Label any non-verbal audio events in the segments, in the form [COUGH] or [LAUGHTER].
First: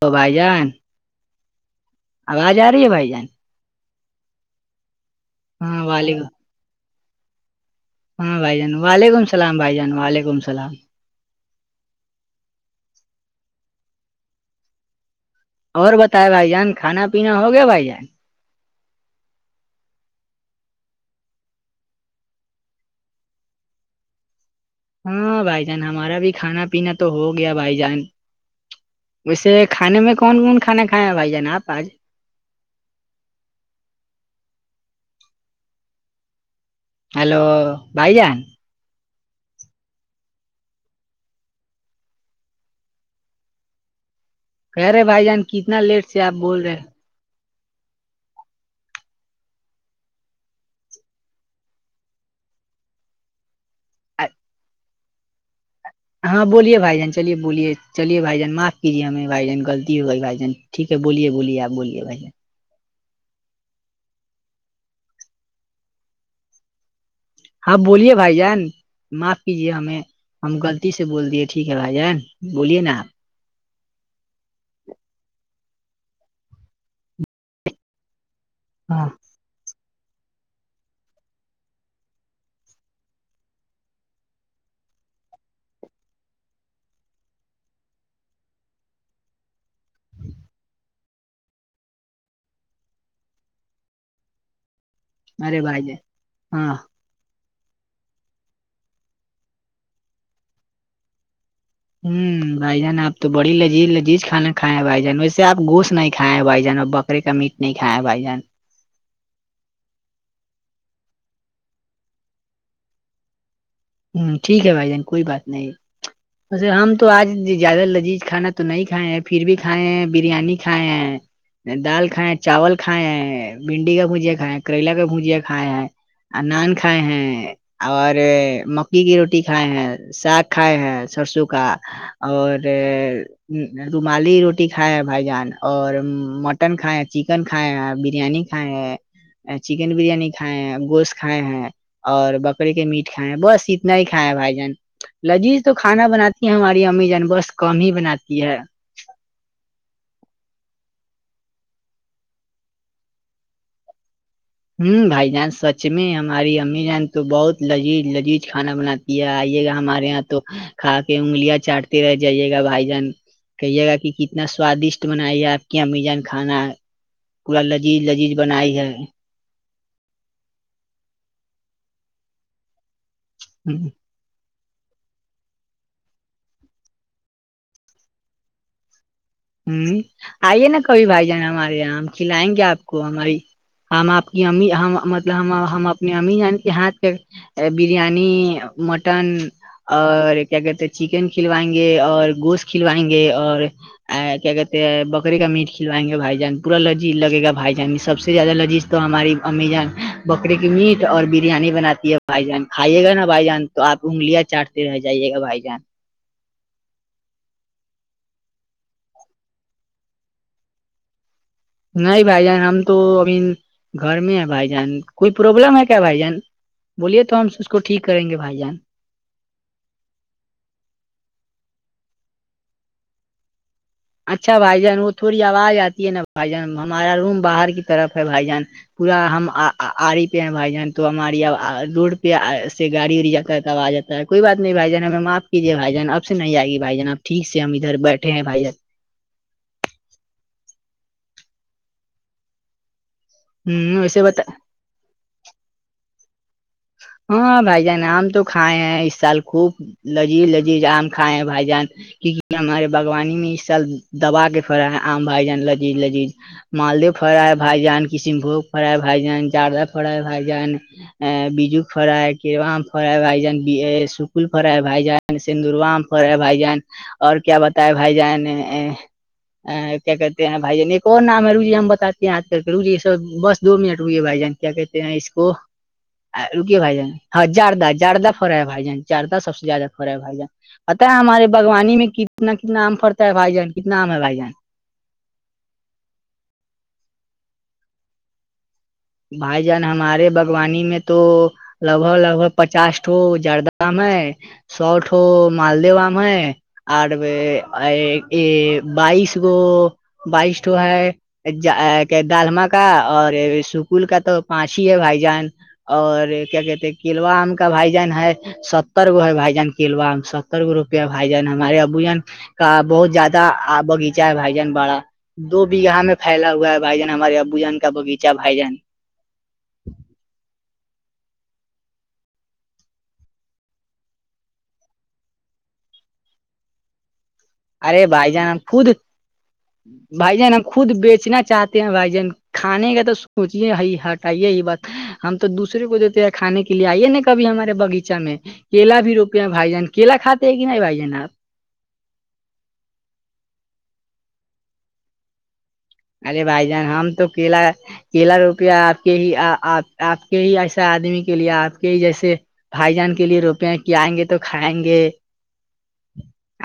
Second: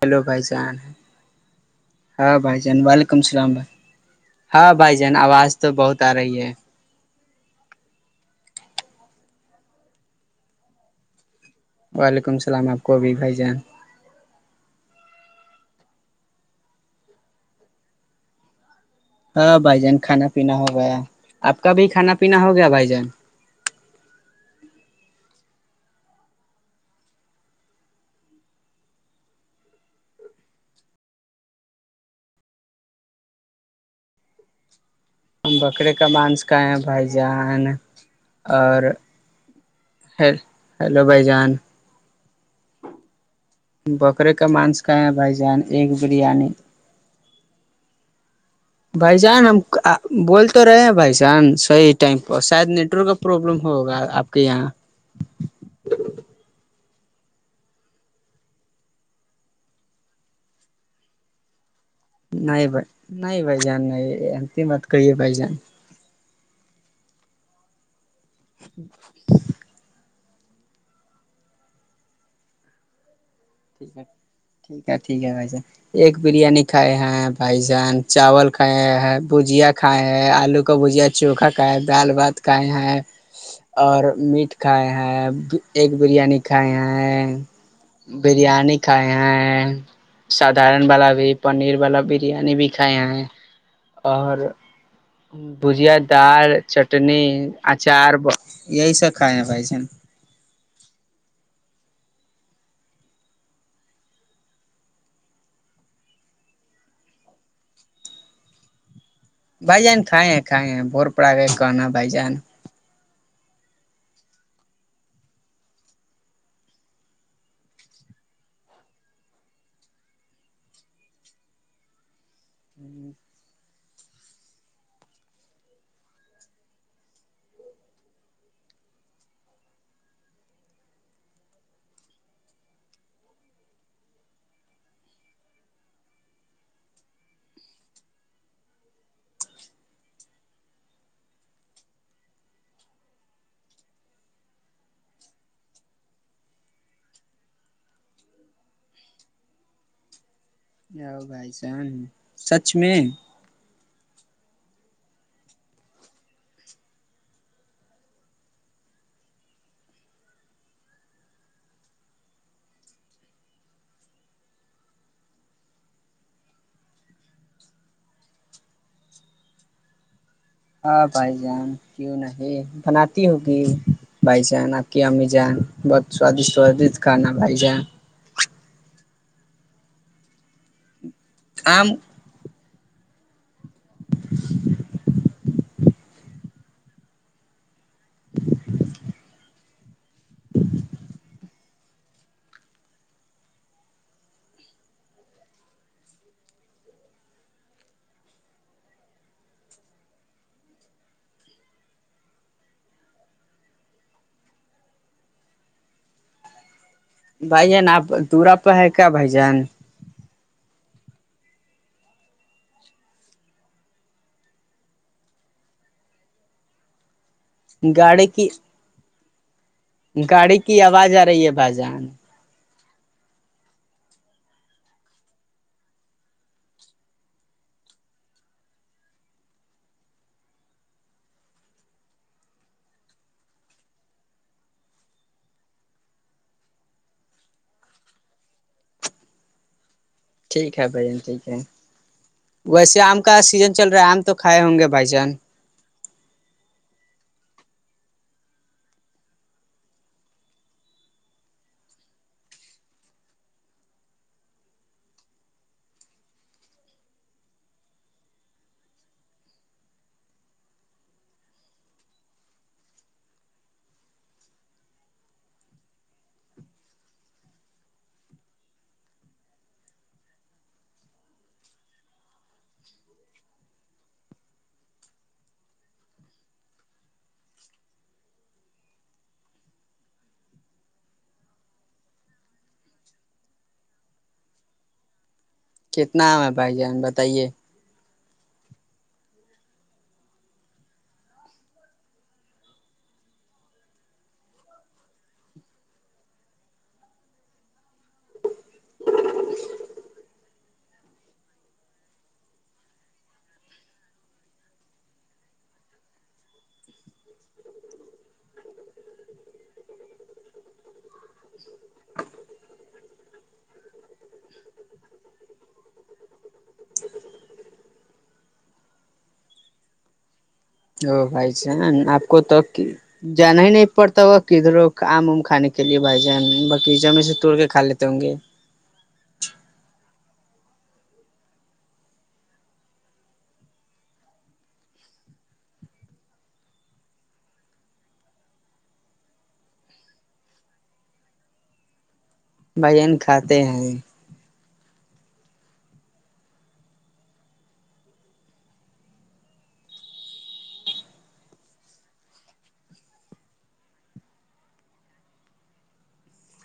hello بھائی جان ہیں ہاں آواز بھائی آ جان رہی ہے وعلیکم السلام بھائی ہاں بھائی جان آواز تو ہاں بہت آ وعلیکم رہی ہے ہاں بھائی جان وعلیکم السلام بھائی جان وعلیکم السلام وعلیکم السلام آپ کو ابھی بھائی جان اور بتائے بھائی جان کانا پینا ہو گیا بھائی جان ہاں بھائی جان کھانا پینا ہو گیا آپ کا بھی کھانا پینا ہو گیا بھائی جان ہاں بھائی جان ہمارا بھی کھانا پینا تو ہو گیا بھائی جان ویسے کھانے میں کون کون کھانے کھائےیا ہیں بھائی جان آپ آج ہم بکرے کا مانس کایں بھائی ہیلو جان بھائی جان اور ہی ہیلو بھائی جان بکرے کا م کہہ رہے بھائی جان کتنا لیٹ سے آپ بول رہے [INAUDIBLE] بھائی جان ہم بول تو رہے ہیں بھائی جان صحیح ٹائم پر شاید نیٹورک پروابلم ہوگا آپ کے یہاں ہاں بولیے بھائی جان چلیے بولیے چلیے بھائی جان معاف کیجیے ہمیں بھائی جان غطی ہو گئی بھائی جان ٹھیک ہے بولی بلیے آپ بلیے بھائی نہیں ب نہیں بھ جان نہیں انت مات ک ہے بھ جان ہاں بولیے بھائی جان معاف کیجیے ہمیں ہم غلطی سے بول دیے ٹھیک ہے بھج جان بولیے نا آپ ٹھیک ہے ٹھیک ہے ٹھیک ہے بھائی جان ایک بریانی کھائے ہیں بھائی جان چاول کھایایا ہاں ہے بھجیا کھائے ہیں آلو کا بھجیا چوکھا کھاائے ہے دال بھات کھائے ہیں اور میٹ کھائے ہیں ایکگ بریانی کھائے ہیں بریانی کھائے ہیں سدھارن والا بھی پنیر والا بریانی بھی کھاائے ہیں اور ارے بھائی بھجیا جان دال ہاں چٹنی اچار یہی سب کائے ہیں بھائی جن ہوں بھائی جان آپ تو بڑی لذیذ لذیذ کھا کھائے ہیں بھائی جان ویس آپ گوش نہیں کھائے ہیں بھائی جان اب ب بکرے کا میٹ نہیں کھایا بھائی جان بھائی جان کھائے ہیں کھائے ہیں بور پڑا گئے کہناا بھائی جان ہوں ٹھیک ہے بھائی جان کوئی بات نہیں ویسے ہم تو آج زیادہ لذیذ کھانا تو نہیں کھائے ہیں پھر بھی کھائے ہیں بریانی کھائے ہیں دال کھائےیں چاول کھائے ہیں بھنڈی کا بھجیا کھائےیں ہیں کریلا کا بھجیا کھائے ہیں نان کھائے ہیں اور مکی کی روٹی کھائے ہیں ساگ کھائے ہیں سرسوں کا اور رومالی روٹی کھائے ہیں بھائی جان اور مٹن کھائے ہیں چکن کھائے ہیں بریانی کھائے ہیں چکن بریانی کھائے ہیں گوشت کھائے ہیں اور بکرے کے میٹ کھائے ہیں بس اتنا ہی کھائے ہے بھائی جان لجیذ تو کھانا بناتی ہیں ہماری امی جان بس کم ہی بناتی ہے و بھائی سن سچ میں ہوں بھائی جان سچ میں ہماری امی جان تو بہت لذیذ لذیذ کھانا بناتے یہ آئیے گا ہمارے یہاں تو کھا کے انگلیاں چاٹتے رہ جائیے گا بھائی جان کہیے گا کہ کتنا سوادشٹ بنائی گ آپ کی امزان کھانا پورا لذیذ لذیذ بنائی ہے ہاں بھائی جان کیوں نہیں بناتی ہوگی بھائی جان آپ کی امی جان بہت سوادشٹ وادشٹ کھانا بھائی جان ہوں آئیے نا کبھی بھائی جان ہمارے آم یہاں ہم کھلائیں گے آپ کو ہماری ہم آپ کی امی ہم مطلب ہم ہم یہات بریانی مٹن اور کیا کہتے ہیں چکن کھلوائیں گے اور گوشت کھلوائیں گے اور کیا کہتے ہیں بکری کا میٹ کھوائیں گے بھائی جان پوراذیذ لگےا بھائی جان میں سب سے زیادہ لذیذ تو ہماری امی جان بکرے کی میٹ اور بریانی بناتی ہے بھائی جان کھائیے گا نا بھائی جان تو آپ انگلیاں چاٹتے رہ جائیے گا بھائی جان بھائی جان آپ دورا ہے کیا بھائی جان نہیں بھائی جان ہم تو ا گھر میں ہے بھائی جان کوئی پروبلم ہے کیا بھائی جان بولیے تو ہم اس کو ٹھیک گاڑی کریں گے کی بھائی جان گاڑی کی آواز آ رہی ہے بھائی جان اچھا بھائی جان وہ تھوڑی آواز آتی ہے نا بھائی جان ہمارا روم باہر کی طرف ہے بھائی جان پورا ہم آ رہی پہ ہیں بھائی جان تو ہماری روڈ پہ سے گاڑی اڑی جاتا ہے تب آ جاتا کوئی بات نہیں بھائی جان ہمیں معاف کییے بھائی جان اب سے نہیں آئے گیھائی جان اب ٹھیک سے ہم ادھر بیٹھے ہیں بھائی جان ٹھیک ہے بھائی جان ٹھیک ہے ویسے آم کا سیزن چل ہ رہا ہے آم ویسے تو بتا کھائے ہوں گے بھائی جان ہاں بھائی جان آ ہم تو کھائے ہیں اس سال خوب لذیذ لذیذ آم کھائےیں بھائی جان کیونکہ ہمارے باوانی میں اس سال دبا کے پڑا ہے آم بھائی جان لذیذ لذیذ مالدی فرا ہے بھائی جان کشن بوگ فرا ہے بھائی جان جاردہ فرا ہے بھائی جان بجو فر کیام فر ہے بھائی جان سکل فر ہے بھائی جان سندور وام فر بھائی جان اور کیا بتاائے بھائی جان ا کیا کہتے ہیں بائی جن ایک اور نام ہے روجی ہم بتاتے ہیںج کر کے رجی بس دو منٹ رئیئے ہے بائی جان کیا کہتے ہیں اس کو رکے بھائی جان ہاں زیادہ زیادہ فرا ہےھائی جان زیادہ سب سے زیادہ فرا ہے بھائی جان پتا ہے ہمارے باگوانی میں کتنا کتنا آم پرتا ہے بھائی جان کتنا آم ہے بھائی جان کتنا آام ہے بھائی جان بتائیے بھائی جان ہمارے باغوانی میں تو لگ بھگ لگ بھگ پچاسٹو زردہام ہے سوٹ ہو مالدیو آم ہے اور یہ بائیس گو بائشو ہے دالما کا اور اسکول کا تو پانچ ہی ہے بھائی جان اور کیا کہتے کلوا آم کا بھائی جان ہے ستر گو ہے بھائی جان کلوا ستر گو روپے بھائی جان ہمارے ابو جان کا بہت زیادہ باغیچہ ہے بھائی جان باڑا دو بیگھہ میں پھیلا ہوا ہے بھائی جان ہمارے ابو جان کا باغیچہ بھائی جان بھائی سے آپ کو تک کی جانا ہی نہیں پڑتا و کدھرو آم وم کھے کے لیے بھائی جان باقی جمے سے توڑ کے کھا ارے لیتے ہوں بھائی گے جان خود بھائی جان ہم خود بیچنا چاہتے ہیں بھائی جان کھانے کا تو سوچے ہٹائیے ہی بات ہم تو دوسرے کو دیتے ہیں کھانے کے لیے آئیے نا کبھی ہمارے باغیچہ میں کیلا بھی روکے ہیں بھائی جان کیلا کاتے ہیں کہ نہیں بھائی جان آپ بہن کھاتے ہیں ارے بھائی جان ہم تو کیلا کیلا روپیہ آپ کے ہی آپ کے ہی ایسے آدمی کے لیے آپ کے ہی جیسے بھائی جان کے لیے روپے ہیں کہ آئیں گے تو کھائیں گے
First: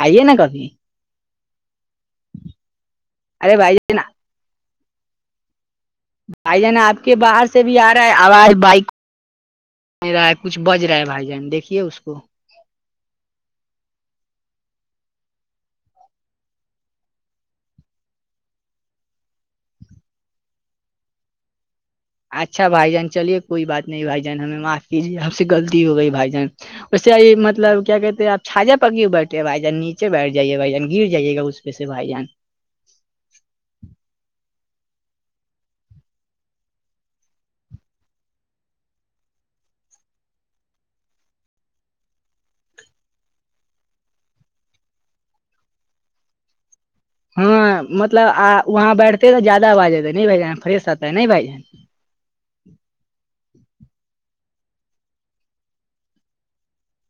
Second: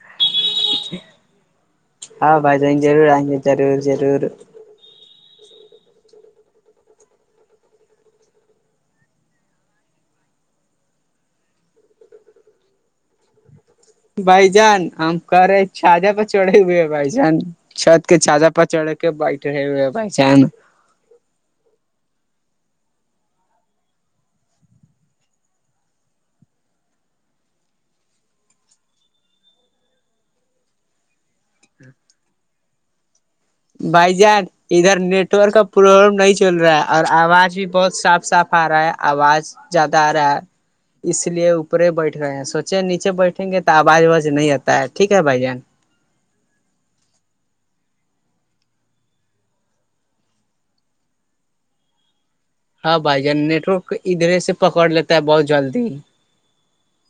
آئیے نا کبھی ہاں بھائی جیں جضور آئیں گے ارے ضرور بھائی جان ضرور بھائی جان آپ کے باہر سے بھی آ رہا ہے آواز بائک نہیں رہا ہے کچھ بج رہا ہے بھائی جان دیکھیے اس کو بائی جان ہم کر رہے چھاادہ پ چڑائی ہوئے ہے بائی جان چھت کے چھ جا پا چڑھے کے بیٹ رہے ہوئے ہیں بھائی اچھا بھائی جان چلیے کوئی بات نہیں بھائی جان ہمیں معاف کیجیے آپ سے غلطی ہو گئی بھائی جان اس سے مطلب کیا کہتے ہیںپ چھاجا پکی بیٹھے بھائی جان نیچے بیٹھ جائیے بھائی جان گر جائیے گا پیس سے بھائی جان بائی جار ادھر نیٹ ورک کا پروبلم نہیں چل رہا ہے اور آواز بھی بہت صاف صاف آ رہا ہے آواز زیادہ آ رہا ہے اس لیے اوپر بیٹھ گئے ہیں سوچے نیچے بیٹھیں گے تو آواز وواز نہیں آتا ہے ٹھیک ہے بھائی جان ہاں مطلب آ وہاں بیٹھتے تو زیادہ نہیں بھ جان فریش رہتا نہیں بھ جان ہاں بھائی جان نیٹ ورک ادھرے سے پکڑ لیتا ہے بہت جلدی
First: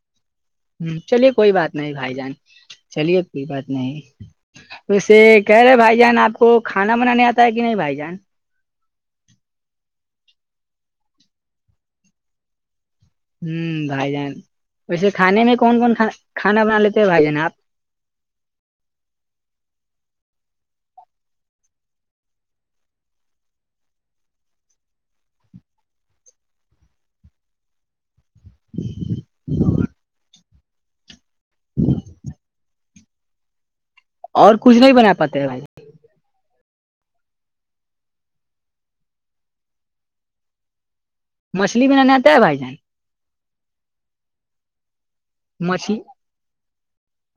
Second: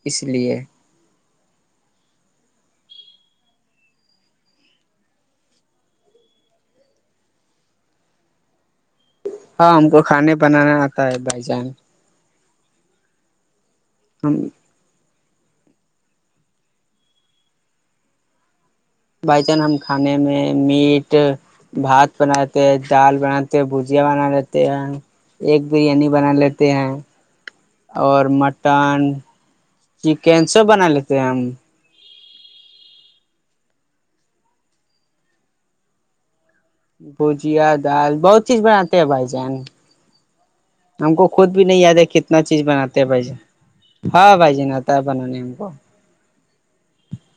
اس لیے ہ چلیے کوئی بات نہیں بھائی جان چلیے کوئی بات نہیں اسے کہہ رہے بھائی جان آپ کو کھانا بنانے آتا ہے کہ نہیں بھائی جان ہاں ہم کو کھانے بنانا آتا ہے بھائی جان ہوں بھائی جان ہم ویسے کھے میں کون کون کھانا بنا لیتے بھائی جان آپ بائی چان ہم کھانے میں میٹ بھات بناتے ہیں دال بناتے ہیں بھجیا بنا لیتے ہیں ایک بریانی بنا لیتے ہیں اور مٹن چکن سب بنا لیتے ہیں ہم ہ اور کچھ نہیں بنا پاتے ہیں بھائی بھجیا دال بہت چیز بناتے ہیں بھائی جان ہم کو خود جان بھی نہیں مچھلی یاد ہے بنانے آتا کتنا بھائی چیز جان بناتے ہیں بھائی ہاں بھائی آتا ہے بنانے ہم کو مچھلی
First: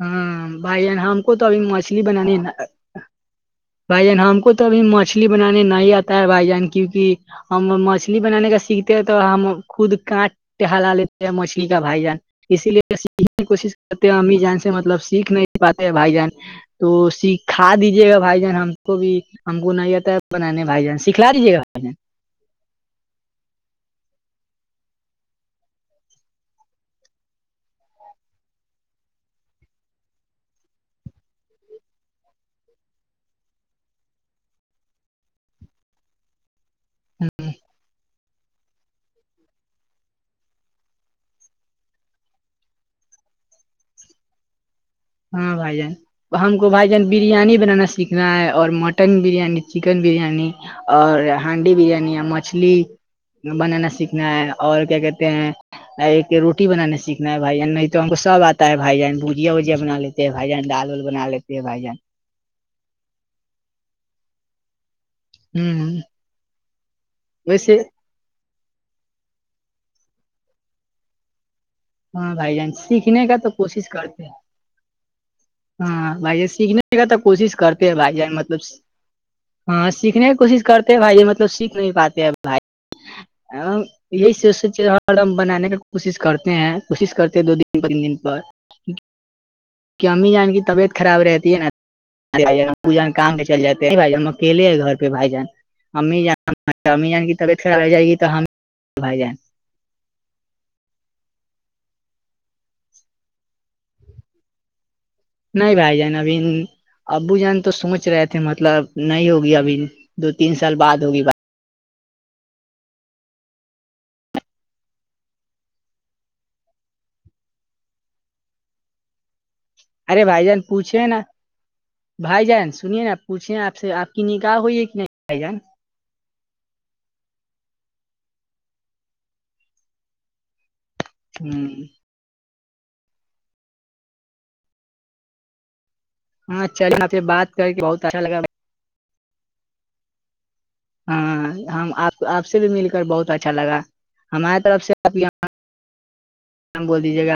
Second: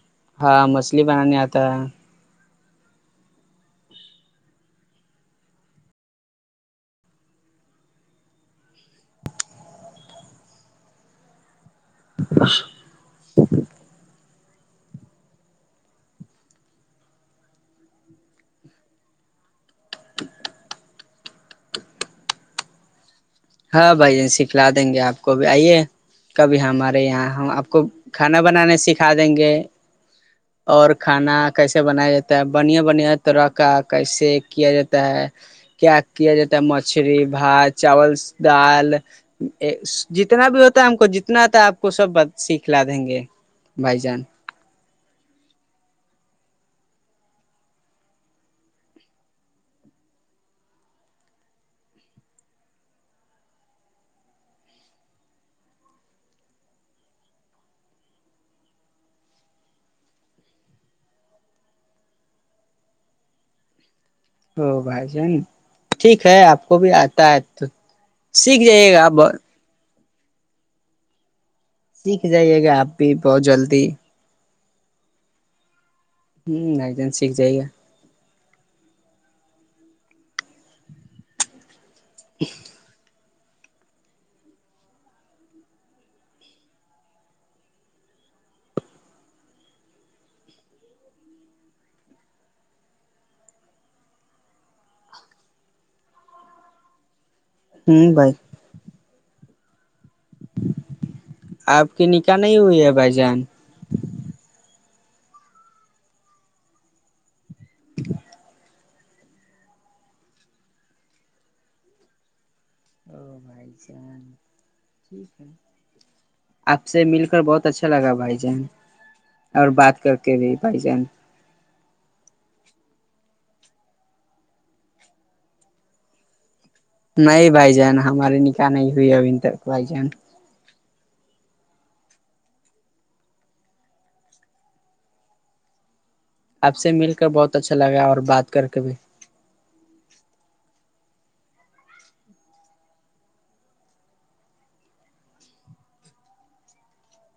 ہاں بھائی مچھلی ہم کو بنانے تو ابھی آتا ہے مچھلی بنانی ہے نا بھائی جان ہم کو تو ابھی مچھلی بنانے نہیں آتا ہے بھائی جان کیوںکہ ہم مچھلی بنانے کا سیکھتے ہیں تو ہم خود کٹ ٹہلا لیتے مچھلی کا بھائی جان اسی لیے یہی کوشش کرتے ہیں امی جان سے مطلب سیکھ نہیں پاتے ہیں بھائی جان تو سیککھا دیجیے گا بھائی جان ہم کو بھی ہم کو نہیں آتا بنانے بائیان سکھلا دیجیے گا بھائی جان ہاں بھائی یہ سکھلا دیں گے آپ کو بھی آئیے کبھی ہمارے یہاں ہم آپ کو کھانا بنانا سکھا دیں گے ج اور کھانا کیسے بنایا جاتا ہے بنیا بنھیا تڑاکا کیسے کیا جاتا ہے کیا کیا جاتا ہے مچھی بات چاول دال جتنا بھی ہوتا ہے ہم کو جتنا آتا ہے آپ کو سب سیکھ ل دیں گے بھائی چان ہاں بائی جان ہم کو بھائی جان بریانی بنانا سیکھنا ہے اور مٹن بریانی چکن بریانی اور ہانڈی بریانی مچھلی بنانا سیکھنا ہے اور کیا کہتے ہیں ایک روٹی بنانا سیکھنا ہے بھائی جان نہیں تو ہم کو سب آتا ہے بھائی جان بوجیا وج بنا لیتے بھائی جان ڈال وول بنا لیتے بھائی جان ا بھائی جان ہ ٹھیک ہے آپ کو بھی آتا ہے تو ویسے سیکھ جائیے گا آپ سیکھ ہاں بھائی جائیے جان گا آپ بھی سیکھنے کا بہت تو کوشش جلدی کرتے ہیں ہاں بھائی ہ بھائی سیکھنے کا جان تو سیکھ کوشش جائیے گا کرتا بھائی مطلب ہاں سیکھنے کی کوشش کرتے ہیں بھائی مطلب سیکھ نہیں پاتے ہیں بھائی یہی سوچ ہر ہم بنانے کی کوشش کرتے ہیں کوشش کرتے ہیں دو دن تین دن پر کہ امی جان کی طبیعت خراب رہتی ہے نا ار بھ پوجا کام میں چل جاتے بھائی ہم اکیے ہیں گھر پہ بھائی جان امی جان امی جان کی طبیعت خراب رہ جائے ہ گی تو بھائی ہم بھائی جائیں آپ کی نکاح نہیں ہوئی ہے بھائی جان نہیں بھائی جان ابھی ابو جان تو سوچ رہے تھے مطلب نہیں ہوگی ابھی دو تین سال بعد ہوگی او بھائی آپ سے مل کر بہت اچھا لگا بھائی جان اور بات کر ارے کے بھی بھائی جان پوچھے نا بھائی جان سنیے نا آپ پوچھے آپ سے آپ کی نکاہح ہوئی ہے کہ نہیں بھائی جان نہیں بھائی جان ہماری نکاح نہیں ہوئی ابھی تک بھائی جان ہوں ہاں آپ سے چلی مل پھر بات کر کے بہت اور اچھا لگا بات کر کے بھی ہاں ہمپ آپ سے بھی مل کر بہت اچھا لگا ہماریے طرف سے آپ یہ بول دیجیے گا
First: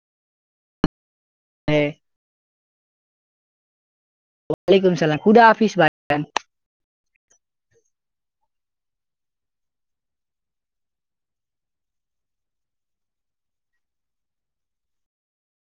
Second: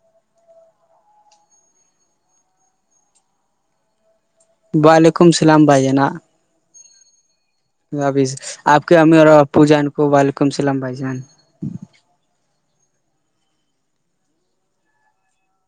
جی وعلیکم السلام بھائی جانا اب آپ کے امی اور اپو جان کو وعلیکم السلام بھائی جان